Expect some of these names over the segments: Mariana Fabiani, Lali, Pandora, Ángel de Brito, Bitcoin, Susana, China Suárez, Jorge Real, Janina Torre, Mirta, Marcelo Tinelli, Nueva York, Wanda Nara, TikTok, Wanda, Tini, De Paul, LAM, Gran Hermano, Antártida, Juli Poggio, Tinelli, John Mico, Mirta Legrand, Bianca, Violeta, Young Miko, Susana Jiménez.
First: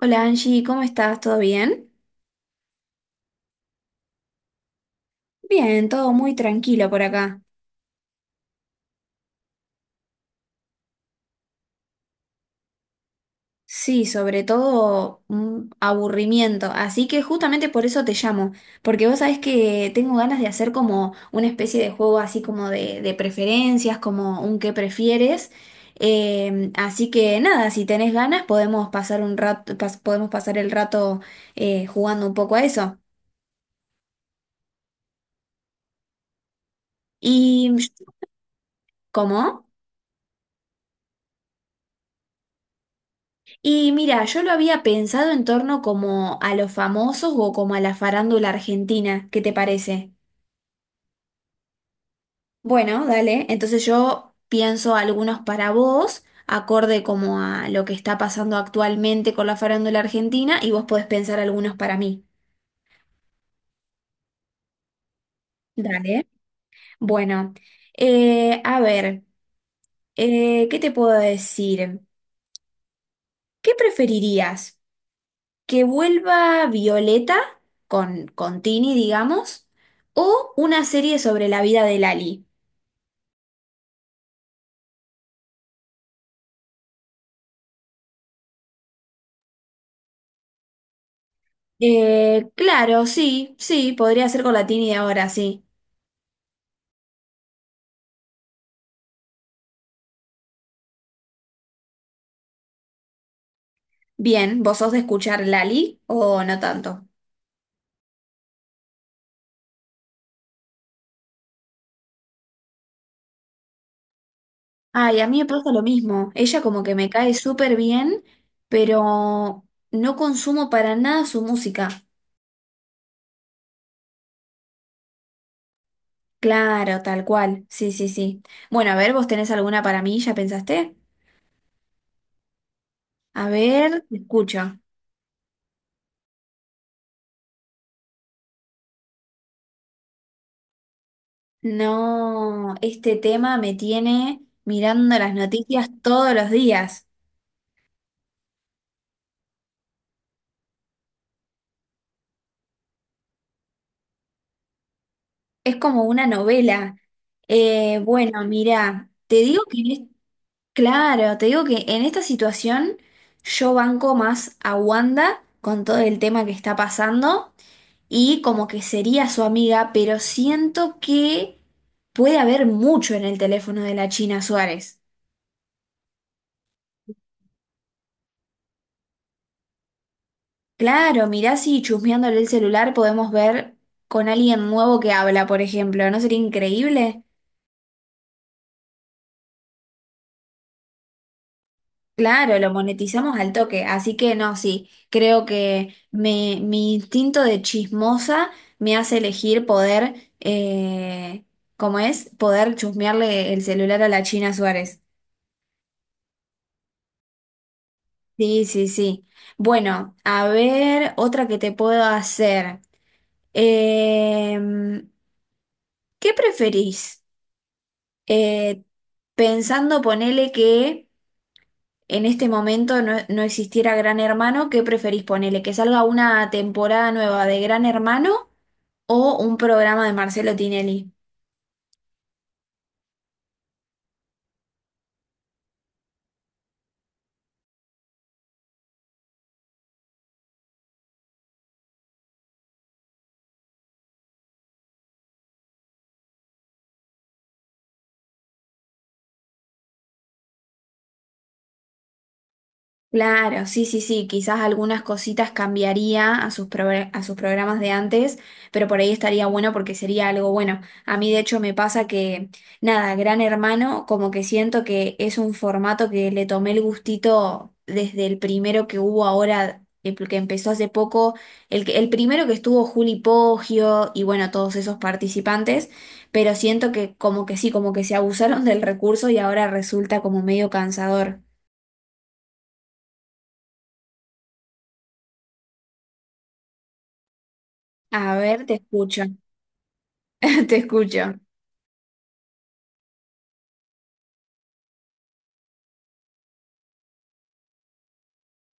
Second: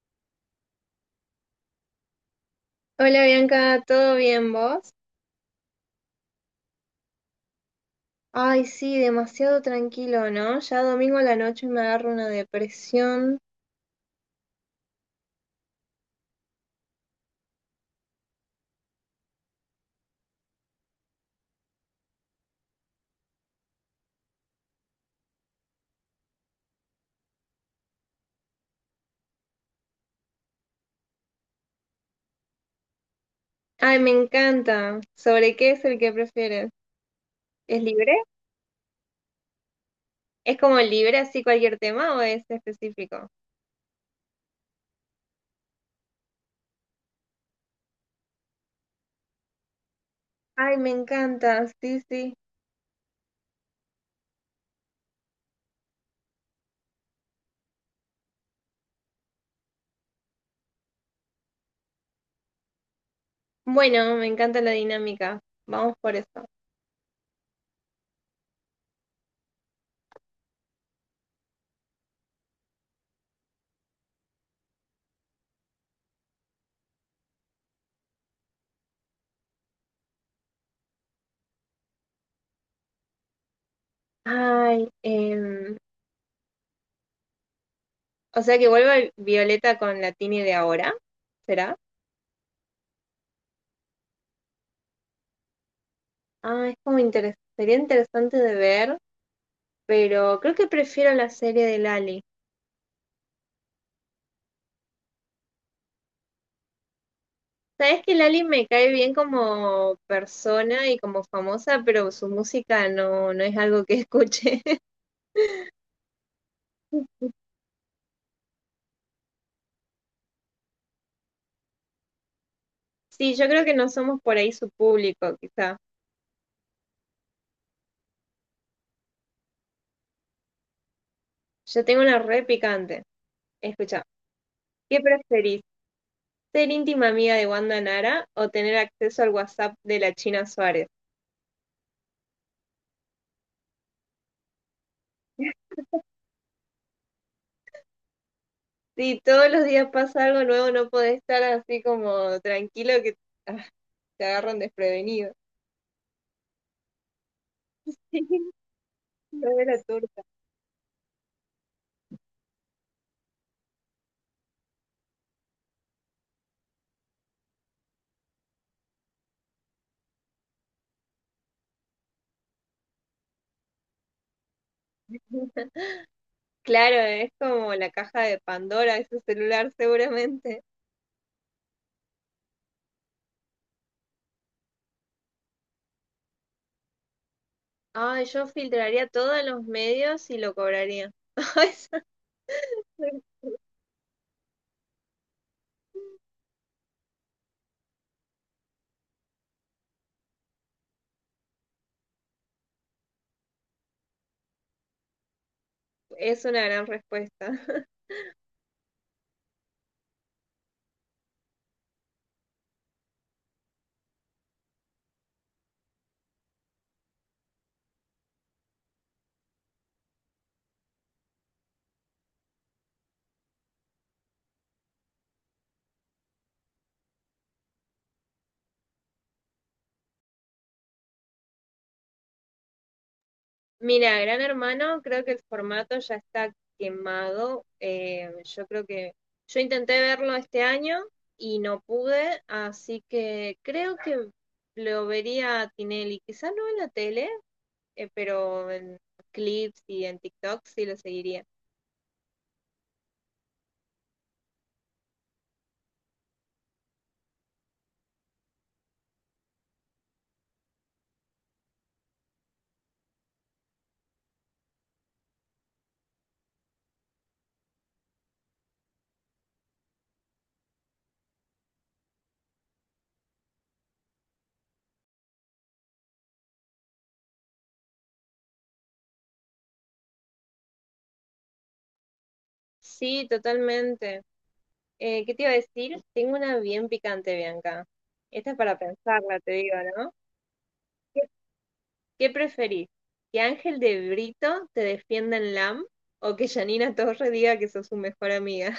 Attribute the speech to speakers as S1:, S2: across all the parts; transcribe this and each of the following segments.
S1: Hola Angie, ¿cómo estás? ¿Todo bien?
S2: Hola Bianca, ¿todo bien vos?
S1: Bien, todo muy tranquilo por acá.
S2: Ay, sí, demasiado tranquilo, ¿no? Ya domingo a la noche me agarro una depresión.
S1: Sí, sobre todo un aburrimiento. Así que justamente por eso te llamo, porque vos sabés que tengo ganas de hacer como una especie de juego así como de preferencias, como un qué prefieres. Así que nada, si tenés ganas podemos pasar un rato, podemos pasar el rato jugando un poco a eso.
S2: Ay, me encanta. ¿Sobre qué es el que prefieres?
S1: Y
S2: ¿Es libre?
S1: ¿cómo?
S2: ¿Es como libre así cualquier tema o es específico?
S1: Y mira, yo lo había pensado en torno como a los famosos o como a la farándula argentina, ¿qué te parece?
S2: Ay, me encanta, sí, sí.
S1: Bueno, dale, entonces yo pienso algunos para vos, acorde como a lo que está pasando actualmente con la farándula argentina, y vos podés pensar algunos para mí.
S2: Bueno, me encanta la dinámica. Vamos por eso.
S1: Dale. Bueno, a ver, ¿qué te puedo decir? ¿Qué preferirías? Que vuelva Violeta con Tini, digamos, o una serie sobre la vida de Lali.
S2: Ay, o sea que vuelva Violeta con la Tini de ahora, ¿será?
S1: Claro, sí, sí, podría ser con la Tini de ahora, sí.
S2: Ah, es como sería interesante de ver. Pero creo que prefiero la serie de Lali.
S1: Bien, ¿vos sos de escuchar Lali o no tanto?
S2: Sabes que Lali me cae bien como persona y como famosa, pero su música no, no es algo que escuche.
S1: Ay, a mí me pasa lo mismo. Ella como que me cae súper bien, pero no consumo para nada su música.
S2: Sí, yo creo que no somos por ahí su público, quizá.
S1: Claro, tal cual. Sí, sí, sí. Bueno, a ver, ¿vos tenés alguna para mí? ¿Ya pensaste?
S2: Yo tengo una re picante.
S1: A
S2: Escucha,
S1: ver, te escucho.
S2: ¿qué preferís? ¿Ser íntima amiga de Wanda Nara o tener acceso al WhatsApp de la China Suárez?
S1: No, este tema me tiene mirando las noticias todos los días.
S2: Si todos los días pasa algo nuevo, no podés estar así como tranquilo que ah, te agarran desprevenido.
S1: Es como una novela. Eh, bueno, mira, te
S2: Lo
S1: digo
S2: de
S1: que,
S2: la torta.
S1: claro, te digo que en esta situación yo banco más a Wanda con todo el tema que está pasando y como que sería su amiga, pero siento que puede haber mucho en el teléfono de la China Suárez.
S2: Claro, es como la caja de Pandora, ese celular seguramente.
S1: Claro, mirá si chusmeándole el celular podemos ver con alguien nuevo que habla, por ejemplo, ¿no sería increíble?
S2: Ay, yo filtraría todos los medios y lo cobraría. Esa
S1: Claro, lo monetizamos al toque, así que no, sí, creo que mi instinto de chismosa me hace elegir poder, ¿cómo es? Poder chusmearle el celular a la China Suárez.
S2: Es una gran respuesta.
S1: Sí, sí, sí. Bueno, a ver, otra que te puedo hacer. Em, ¿Qué preferís? Eh, pensando, ponele que en este momento no existiera Gran Hermano, ¿qué preferís ponele? ¿Que salga una temporada nueva de Gran Hermano o un programa de Marcelo Tinelli?
S2: Mira, Gran Hermano, creo que el formato ya está quemado. Yo creo que yo intenté verlo este año y no pude, así que creo que lo vería a Tinelli, quizás no en la tele, pero en clips y en TikTok sí lo seguiría.
S1: Claro, sí, sí, sí, quizás algunas cositas cambiaría a sus, a sus programas de antes, pero por ahí estaría bueno porque sería algo bueno. A mí de hecho me pasa que, nada, Gran Hermano, como que siento que es un formato que le tomé el gustito desde el primero que hubo ahora, el que empezó hace poco, el primero que estuvo Juli Poggio y bueno, todos esos participantes, pero siento que como que sí, como que se abusaron del recurso y ahora resulta como medio cansador.
S2: Sí, totalmente. ¿Qué te iba a decir? Tengo una bien picante, Bianca.
S1: A
S2: Esta es
S1: ver, te
S2: para
S1: escucho.
S2: pensarla, te digo, ¿no?
S1: Te
S2: ¿Qué,
S1: escucho.
S2: qué preferís? ¿Que Ángel de Brito te defienda en LAM o que Janina Torre diga que sos su mejor amiga?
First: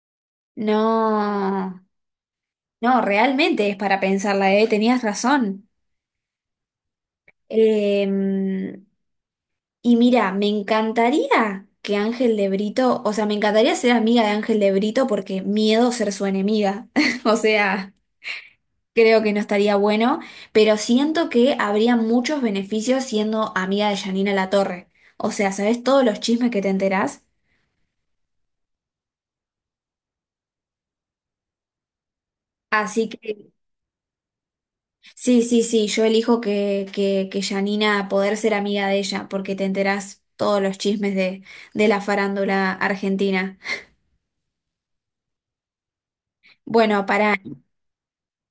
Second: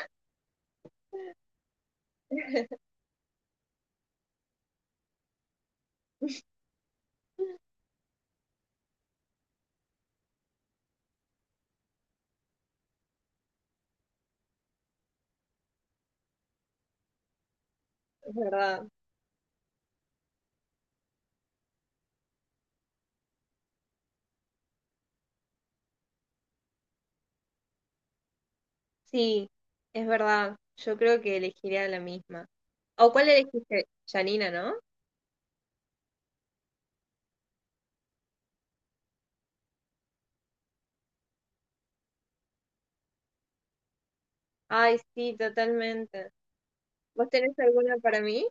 S1: No, no, realmente es para pensarla, ¿eh? Tenías razón. Em, y mira, me encantaría que Ángel de Brito, o sea, me encantaría ser amiga de Ángel de Brito porque miedo ser su enemiga. O sea,
S2: Es verdad.
S1: creo que no estaría bueno, pero siento que habría muchos beneficios siendo amiga de Janina Torre. O sea, ¿sabes todos los chismes que te enterás?
S2: Sí, es verdad. Yo creo que elegiría la misma.
S1: Así
S2: ¿O cuál
S1: que
S2: elegiste? Janina, ¿no?
S1: sí, sí, sí, yo elijo que Janina poder ser amiga de ella, porque te enterás todos los chismes de la farándula argentina.
S2: Ay, sí, totalmente.
S1: Bueno,
S2: ¿Vos
S1: para,
S2: tenés alguna para mí?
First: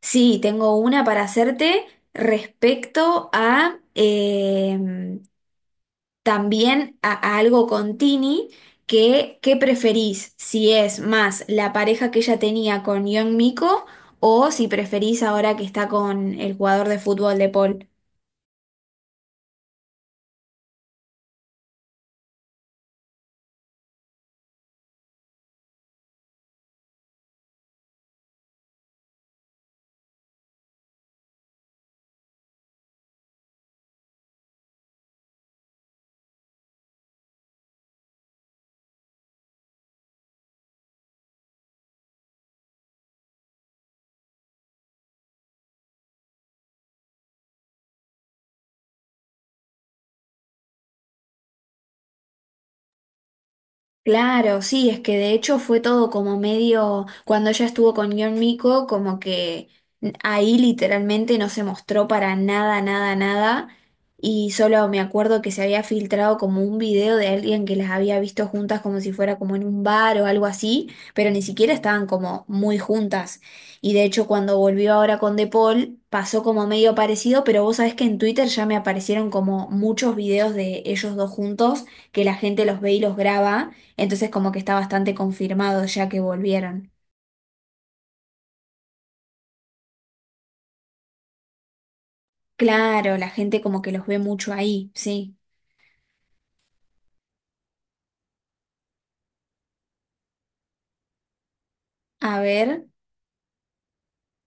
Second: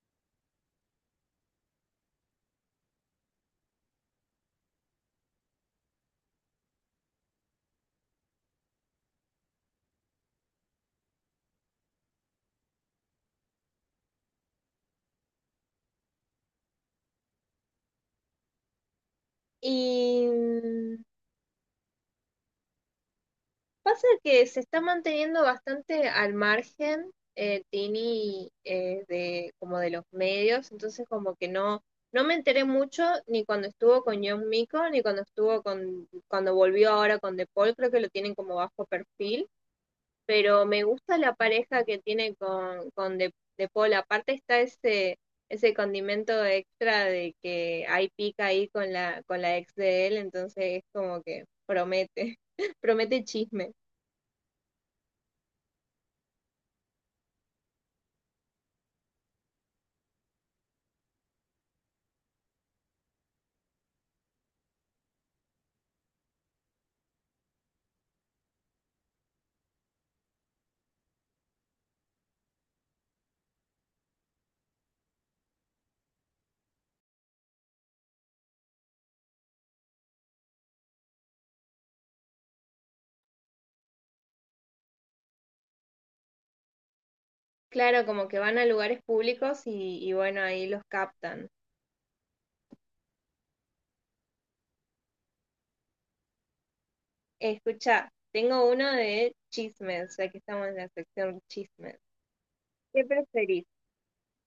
S1: sí, tengo una para hacerte respecto a también a algo con Tini, que ¿qué preferís? Si es más la pareja que ella tenía con Young Miko o si preferís ahora que está con el jugador de fútbol de Paul.
S2: Y pasa que se está manteniendo bastante al margen Tini de como de los medios, entonces como que no me enteré mucho ni cuando estuvo con John Mico ni cuando estuvo con cuando volvió ahora con De Paul. Creo que lo tienen como bajo perfil, pero me gusta la pareja que tiene con De Paul. Aparte está ese condimento extra de que hay pica ahí con la ex de él, entonces es como que promete promete chisme.
S1: Claro, sí, es que de hecho fue todo como medio, cuando ella estuvo con John Miko, como que ahí literalmente no se mostró para nada, nada, nada, y solo me acuerdo que se había filtrado como un video de alguien que las había visto juntas como si fuera como en un bar o algo así, pero ni siquiera estaban como muy juntas. Y de hecho cuando volvió ahora con De Paul pasó como medio parecido, pero vos sabés que en Twitter ya me aparecieron como muchos videos de ellos dos juntos, que la gente los ve y los graba. Entonces como que está bastante confirmado ya que volvieron.
S2: Claro, como que van a lugares públicos y bueno, ahí los captan.
S1: Claro, la gente como que los ve mucho ahí, sí.
S2: Escucha, tengo uno de chismes, ya que estamos en la sección chismes.
S1: A ver.
S2: ¿Qué preferís?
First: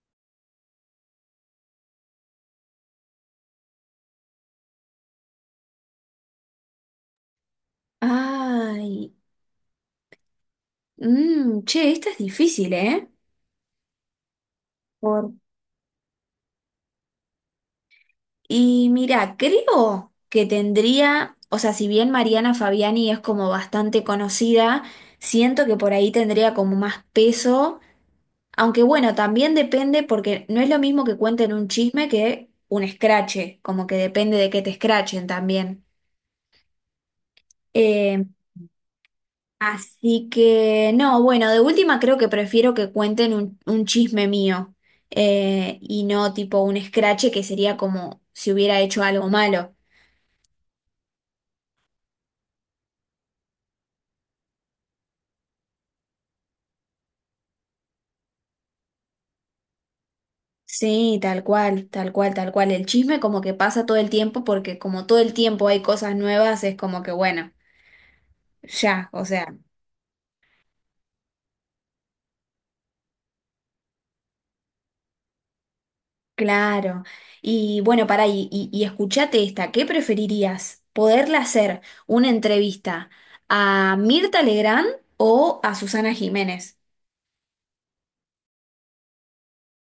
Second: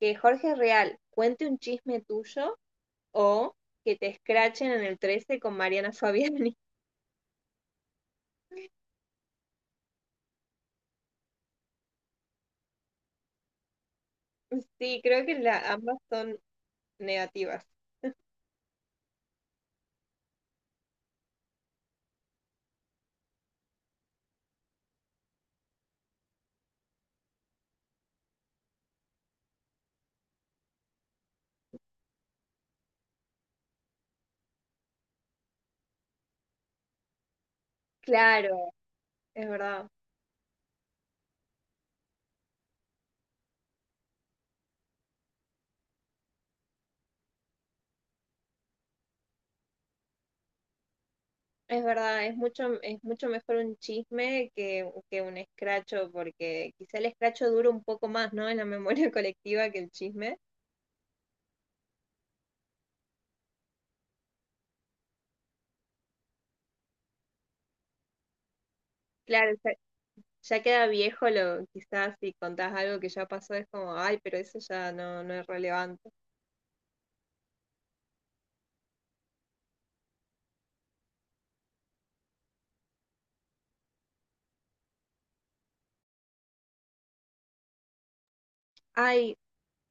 S2: ¿Que Jorge Real cuente un chisme tuyo o que te escrachen en el 13 con Mariana Fabiani?
S1: Ay. Mm, che, esta es difícil, ¿eh?
S2: Sí, creo
S1: Por-
S2: que ambas son negativas.
S1: Y mira, creo que tendría, o sea, si bien Mariana Fabiani es como bastante conocida, siento que por ahí tendría como más peso, aunque bueno, también depende porque no es lo mismo que cuenten un chisme que un escrache, como que depende de que te escrachen también. Eh,
S2: Claro, es verdad.
S1: Así que, no, bueno, de última creo que prefiero que cuenten un chisme mío y no tipo un escrache que sería como si hubiera hecho algo malo.
S2: Es verdad, es mucho mejor un chisme que un escracho, porque quizá el escracho dura un poco más, ¿no? En la memoria colectiva que el chisme.
S1: Sí, tal cual, tal cual, tal cual. El chisme como que pasa todo el tiempo porque como todo el tiempo hay cosas nuevas, es como que bueno, ya, o
S2: Claro,
S1: sea,
S2: ya queda viejo lo, quizás si contás algo que ya pasó es como, ay, pero eso ya no, no es relevante.
S1: claro. Y bueno, pará, y escuchate esta, ¿qué preferirías? ¿Poderle hacer una entrevista a Mirta Legrand o a Susana Jiménez?
S2: Ay,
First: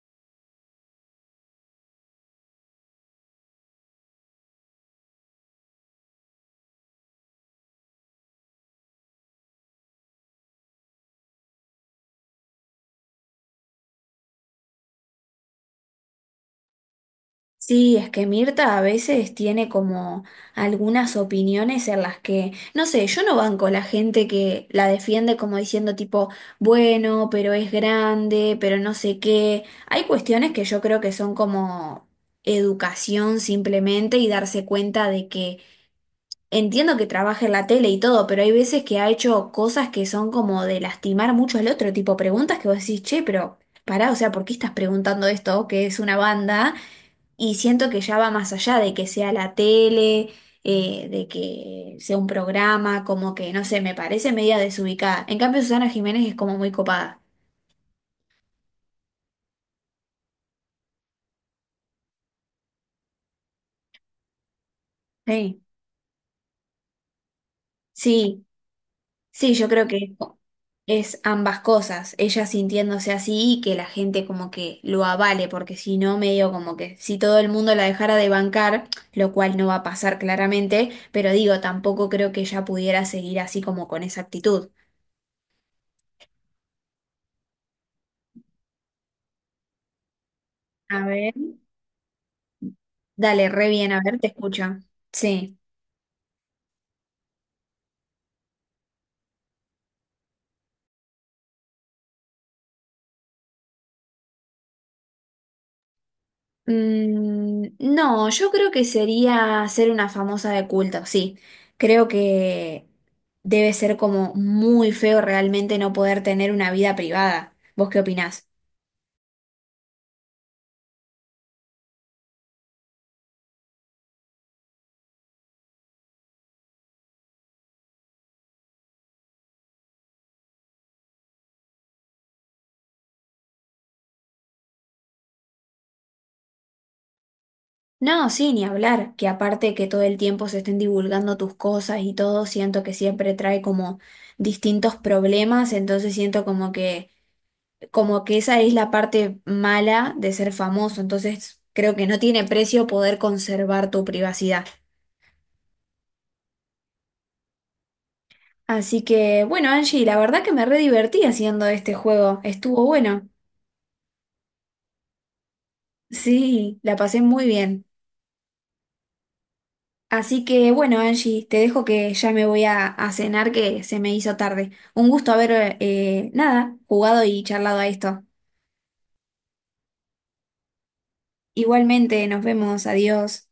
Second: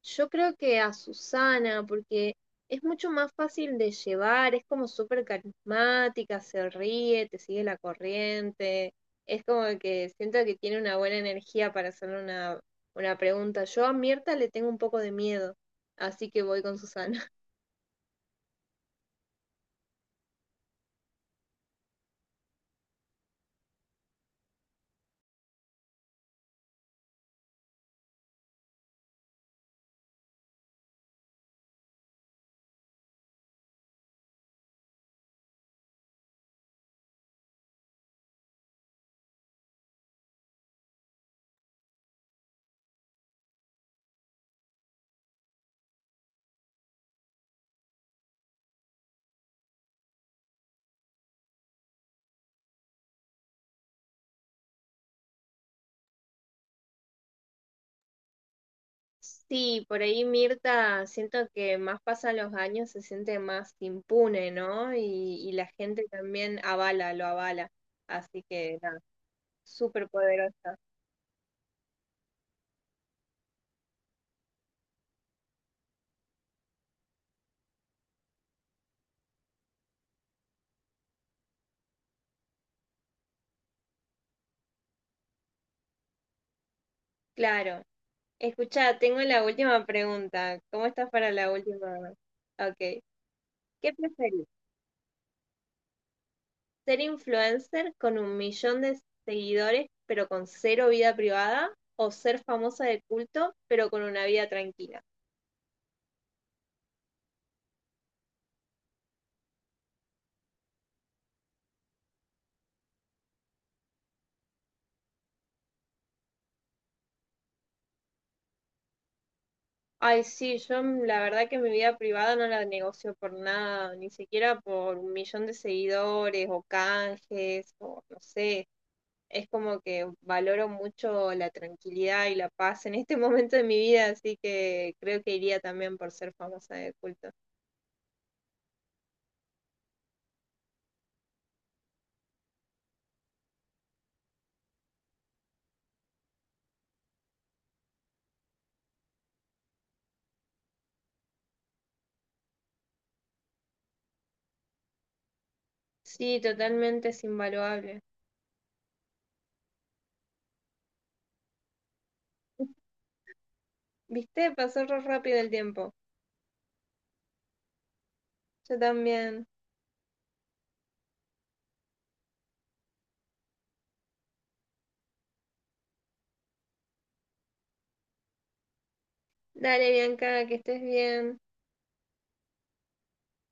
S2: yo creo que a Susana, porque es mucho más fácil de llevar, es como súper carismática, se ríe, te sigue la corriente, es como que siento que tiene una buena energía para hacer una pregunta. Yo a Mirta le tengo un poco de miedo, así que voy con Susana.
S1: Sí, es que Mirta a veces tiene como algunas opiniones en las que, no sé, yo no banco la gente que la defiende como diciendo tipo, bueno, pero es grande, pero no sé qué. Hay cuestiones que yo creo que son como educación simplemente y darse cuenta de que entiendo que trabaja en la tele y todo, pero hay veces que ha hecho cosas que son como de lastimar mucho al otro, tipo preguntas que vos decís, che, pero... Pará, o sea, ¿por qué estás preguntando esto? Que es una banda. Y siento que ya va más allá de que sea la tele, de que sea un programa, como que, no sé, me parece media desubicada. En cambio, Susana Jiménez es como muy copada.
S2: Sí, por ahí Mirta, siento que más pasan los años, se siente más impune, ¿no? Y
S1: Sí.
S2: la gente también avala, lo avala. Así
S1: Sí,
S2: que nada,
S1: sí, yo creo
S2: súper
S1: que
S2: poderosa.
S1: es ambas cosas, ella sintiéndose así y que la gente como que lo avale, porque si no, medio como que si todo el mundo la dejara de bancar, lo cual no va a pasar claramente, pero digo, tampoco creo que ella pudiera seguir así como con esa actitud.
S2: Claro. Escucha, tengo la última pregunta. ¿Cómo
S1: A
S2: estás para
S1: ver.
S2: la última? Ok.
S1: Dale, re bien,
S2: ¿Qué
S1: a ver, te
S2: preferís?
S1: escucho. Sí.
S2: ¿Ser influencer con 1.000.000 de seguidores pero con cero vida privada? ¿O ser famosa de culto pero con una vida tranquila?
S1: Mm, no, yo creo que sería ser una famosa de culto, sí. Creo que debe ser como muy feo realmente no poder tener una vida privada. ¿Vos qué opinás?
S2: Ay, sí, yo la verdad que mi vida privada no la negocio por nada, ni siquiera por 1.000.000 de seguidores o canjes o no sé. Es como que valoro mucho la tranquilidad y la paz en este momento de mi vida, así que creo que iría también por ser famosa de culto.
S1: No, sí, ni hablar, que aparte que todo el tiempo se estén divulgando tus cosas y todo, siento que siempre trae como distintos problemas, entonces siento como que esa es la parte mala de ser famoso, entonces creo que no tiene precio poder conservar tu privacidad.
S2: Sí, totalmente es invaluable.
S1: Así que, bueno, Angie, la verdad que me re divertí haciendo este juego, estuvo bueno.
S2: ¿Viste? Pasó re rápido el tiempo.
S1: Sí, la pasé muy bien.
S2: Yo también.
S1: Así que, bueno, Angie, te dejo que ya me voy a cenar que se me hizo tarde. Un gusto haber, nada, jugado y charlado a esto.
S2: Dale, Bianca, que estés bien.
S1: Igualmente, nos vemos, adiós.